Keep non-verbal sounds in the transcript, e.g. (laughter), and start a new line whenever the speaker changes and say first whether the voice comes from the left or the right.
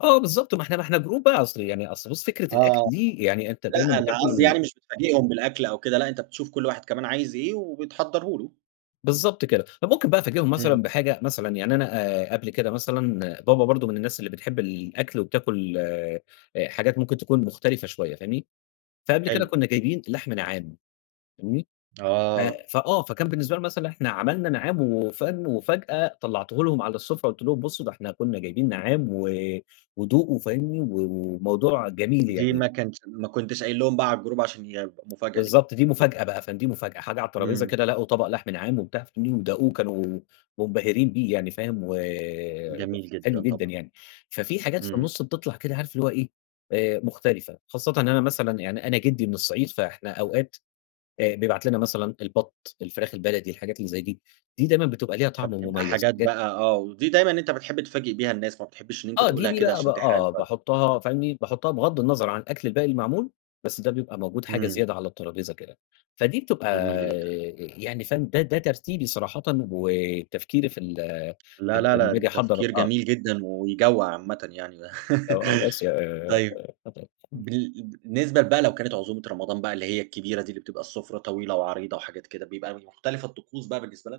left: آه، بالضبط ما إحنا إحنا جروب بقى أصل يعني أصل بُصّ فكرة
right: آه،
left: الأكل
right: آه،
left: دي يعني أنت دايمًا
right: لأ أنا
left: بتاكل
right: قصدي
left: ال
right: يعني مش بتفاجئهم بالأكل أو كده، لأ أنت بتشوف كل واحد كمان عايز إيه وبتحضّره له.
left: بالضبط كده، فممكن بقى أفاجئهم
right: إمم.
left: مثلًا بحاجة مثلًا يعني أنا قبل كده مثلًا، بابا برضه من الناس اللي بتحب الأكل وبتاكل آآ، حاجات ممكن تكون مختلفة شوية فاهمني، فقبل كده
right: حلو.
left: كنا جايبين لحم نعّام فاهمني، ف
right: آه.
left: فآه فكان بالنسبة لهم مثلًا إحنا عملنا نعّام وفاهم، وفجأة طلعته لهم على السُفرة قلت لهم بُصّوا ده إحنا كنا جايبين نعّام و ودوقوا وفاهمني و وموضوع جميل
right: دي
left: يعني.
right: ما كانش ما كنتش قايل لهم بقى على الجروب عشان يبقى مفاجأة ليهم.
left: بالضبط، دي مفاجأة بقى ف دي مفاجأة حاجة على الترابيزة
right: إمم.
left: كده لقوا طبق لحم نعّام وبتاع (unintelligible) وداقوه وكانوا منبهرين بيه يعني فاهم، و
right: جميل
left: حلو
right: جدًا،
left: جدًا
right: طبعًا.
left: يعني، ففيه حاجات في
right: إمم.
left: النُصّ بتطلع كده عارف اللي هو إيه مختلفة خاصةً إن أنا مثلًا يعني أنا جدي من الصعيد، فإحنا أوقات آآ، بيبعت لنا مثلًا البط، الفراخ البلدي، الحاجات اللي زي دي، دي دايمًا بتبقى ليها طعم
right: فبتبقى
left: مميز
right: حاجات
left: بجد.
right: بقى آه، ودي دايمًا أنت بتحب تفاجئ بيها الناس، ما بتحبش إن أنت
left: آه، دي
right: تقولها
left: دي
right: كده
left: بقى ب
right: عشان تحرق
left: آه
right: المفاجأة.
left: باحُطّها فاهمني، باحُطّها بغض النظر عن الأكل الباقي المعمول، بس ده بيبقى موجود حاجة
right: امم.
left: زيادة على الترابيزة كده، فدي بتبقى
right: جميل جدًا.
left: يعني فاهم، ده ده ترتيبي صراحةً وتفكيري في ال
right: لا،
left: لم
right: لا،
left: لمّا
right: لا
left: باجي
right: ده
left: أحضّر،
right: تفكير
left: آه.
right: جميل جدًا ويجوَّع عامةً يعني، (laughs) طيب
left: (unintelligible)
right: بال بالنسبة بقى لو كانت عزومة رمضان بقى اللي هي الكبيرة دي، اللي بتبقى السُفرة طويلة وعريضة وحاجات كده، بيبقى مختلفة الطقوس بقى بالنسبة لك؟